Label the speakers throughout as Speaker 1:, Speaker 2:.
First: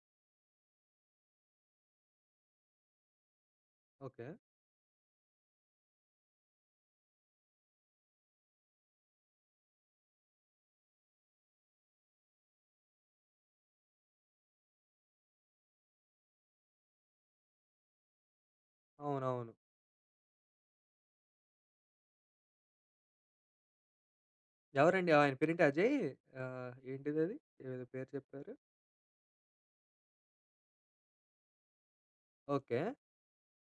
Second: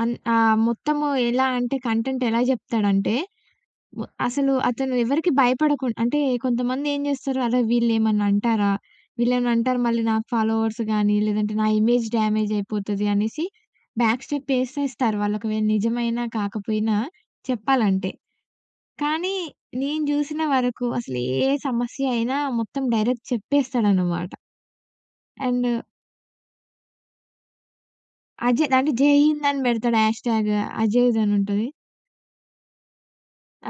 Speaker 1: అన్ ఆహ్, మొత్తము ఎలా అంటే కంటెంట్ ఎలా జెప్తాడంటే, వ
Speaker 2: ఓకే.
Speaker 1: అసలు అతను ఎవరికీ భయపడకుండ్ అంటే కొంతమంది ఏం జేస్తారు, అరే వీళ్ళేమన్నా అంటారా? వీళ్లేమైనా అంటారు మళ్ళీ నాక్ ఫాలోవర్స్ గాని లేదంటే నా ఇమేజ్ డ్యామేజ్ అయిపోతది అనేసి, బ్యాక్ స్టెప్ ఏసేస్తారు వాలకోవేల నిజమైన కాకపోయినా చెప్పాలంటే. కానీ
Speaker 2: అవునవును.
Speaker 1: నేను జూసిన వరకు అసలు ఏ సమస్య అయినా మొత్తం డైరెక్ట్ చెప్పేస్తాడన్నమాట.
Speaker 2: ఎవరండి? ఆయన పేరేంటి
Speaker 1: అండ్
Speaker 2: అజయ్, ఆహ్, ఏంటిదది? ఏదో పేరు చెప్పారు.
Speaker 1: అజయ్ దాన్ని జై హింద్ అని బెడతాడు హాష్‌టాగ్. అజయేజ్ అనుంటది.
Speaker 2: ఓకే.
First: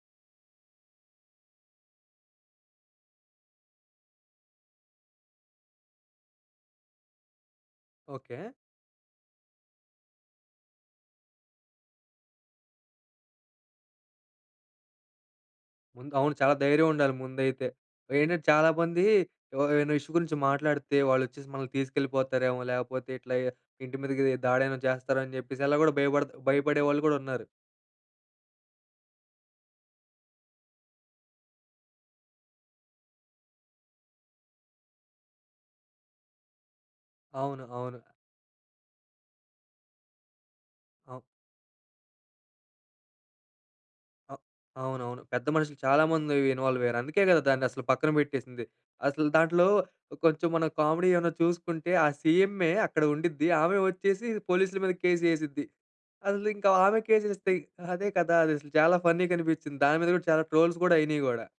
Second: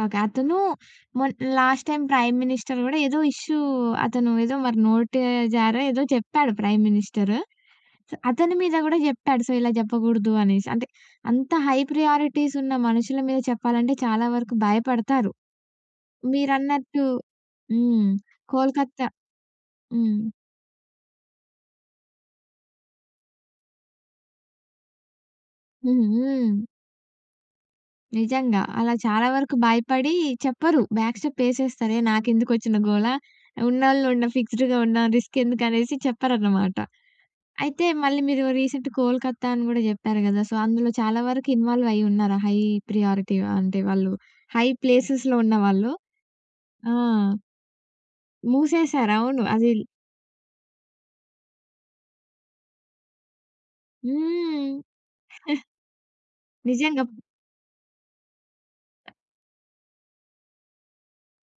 Speaker 1: ఓకే. అతను మొన్ లాస్ట్‌టైమ్ ప్రైమ్ మినిస్టర్ గూడా ఏదో ఇష్యూ అతను ఏదో మరి నోటి జారో ఏదో చెప్పాడు ప్రైమ్ మినిస్టర్.
Speaker 2: ఓకే.
Speaker 1: అతని మీద కూడా జేప్పాడు. సో ఇలా జెప్పకూడదు అనేసి. అంటే అంత హై ప్రయారిటీస్ ఉన్న మనుషుల మీద చెప్పాలంటే చాలా వరకు భయపడతారు.
Speaker 2: ముందు అవును చాలా ధైర్యం
Speaker 1: మీరన్నట్టు
Speaker 2: ఉండాలి ముందైతే.
Speaker 1: హ్మ్.
Speaker 2: ఏంటంటే చాలామంది
Speaker 1: కోల్‌కత్తా
Speaker 2: ఎవ్ ఏమైనా ఇష్యూ
Speaker 1: హ్మ్.
Speaker 2: గురించి మాట్లాడితే వాళ్ళొచ్చేసి మనల్ని తీసుకెళ్ళిపోతారేమో లేపోతే ఇట్లా ఇంటి మీద‌కి దాడేమైనా చేస్తారని జెప్పేసి అలా గూడా భయపడత
Speaker 1: హుహు.
Speaker 2: భయపడే వాళ్ళు గూడా ఉన్నారు.
Speaker 1: నిజంగా, అలా చాలా వరకు భయపడి చెప్పరు, బ్యాక్‌స్టెప్ ఏసేస్తారే నాకెందుకొచ్చిన గోల? ఉన్నోళ్ళు ఉన్నం ఫిక్స్‌డ్‌గా ఉన్నాం. రిస్కెందుకు అనేసి చెప్పరన్నమాట.
Speaker 2: అవును,
Speaker 1: అయితే
Speaker 2: అవును.
Speaker 1: మళ్ళీ మీరు రీసెంట్ కోల్‌కత్తా అని కూడా జెప్పారు గదా! సో అందులో
Speaker 2: ఔ
Speaker 1: చాలా వరకు ఇన్వాల్వ్ అయ్యి ఉన్నారా? హై ప్రియారిటీ అంటే వాళ్ళు
Speaker 2: అహ్,
Speaker 1: హై
Speaker 2: అవునవును.
Speaker 1: ప్లేసెస్‌లో
Speaker 2: పెద్ద మనుషులు
Speaker 1: ఉన్నవాళ్ళు.
Speaker 2: చాలామంది ఇన్వాల్వ్
Speaker 1: ఆ!
Speaker 2: అయ్యారు. అందుకే కదా దాన్నసలు పక్కన పెట్టేసింది.
Speaker 1: మూసేసారు.
Speaker 2: అసలు
Speaker 1: అవును
Speaker 2: దాంట్లో
Speaker 1: అదిల
Speaker 2: కొంచెం మనం కామెడీ ఏమన్నా చూసుకుంటే ఆ సీఎంఏ అక్కడ ఉండిద్ది, ఆమె వచ్చేసి పోలీసుల మీద
Speaker 1: హ్మ్.
Speaker 2: కేస్ ఏసిద్ది. అసలు ఇంకా ఆమె
Speaker 1: నిజంగా బ
Speaker 2: కేసేస్తే అదే కదా! అదసలు చాలా ఫన్నీగా అనిపించింది. దాని మీద కూడా చాలా ట్రోల్స్ కూడా అయినాయి గూడా.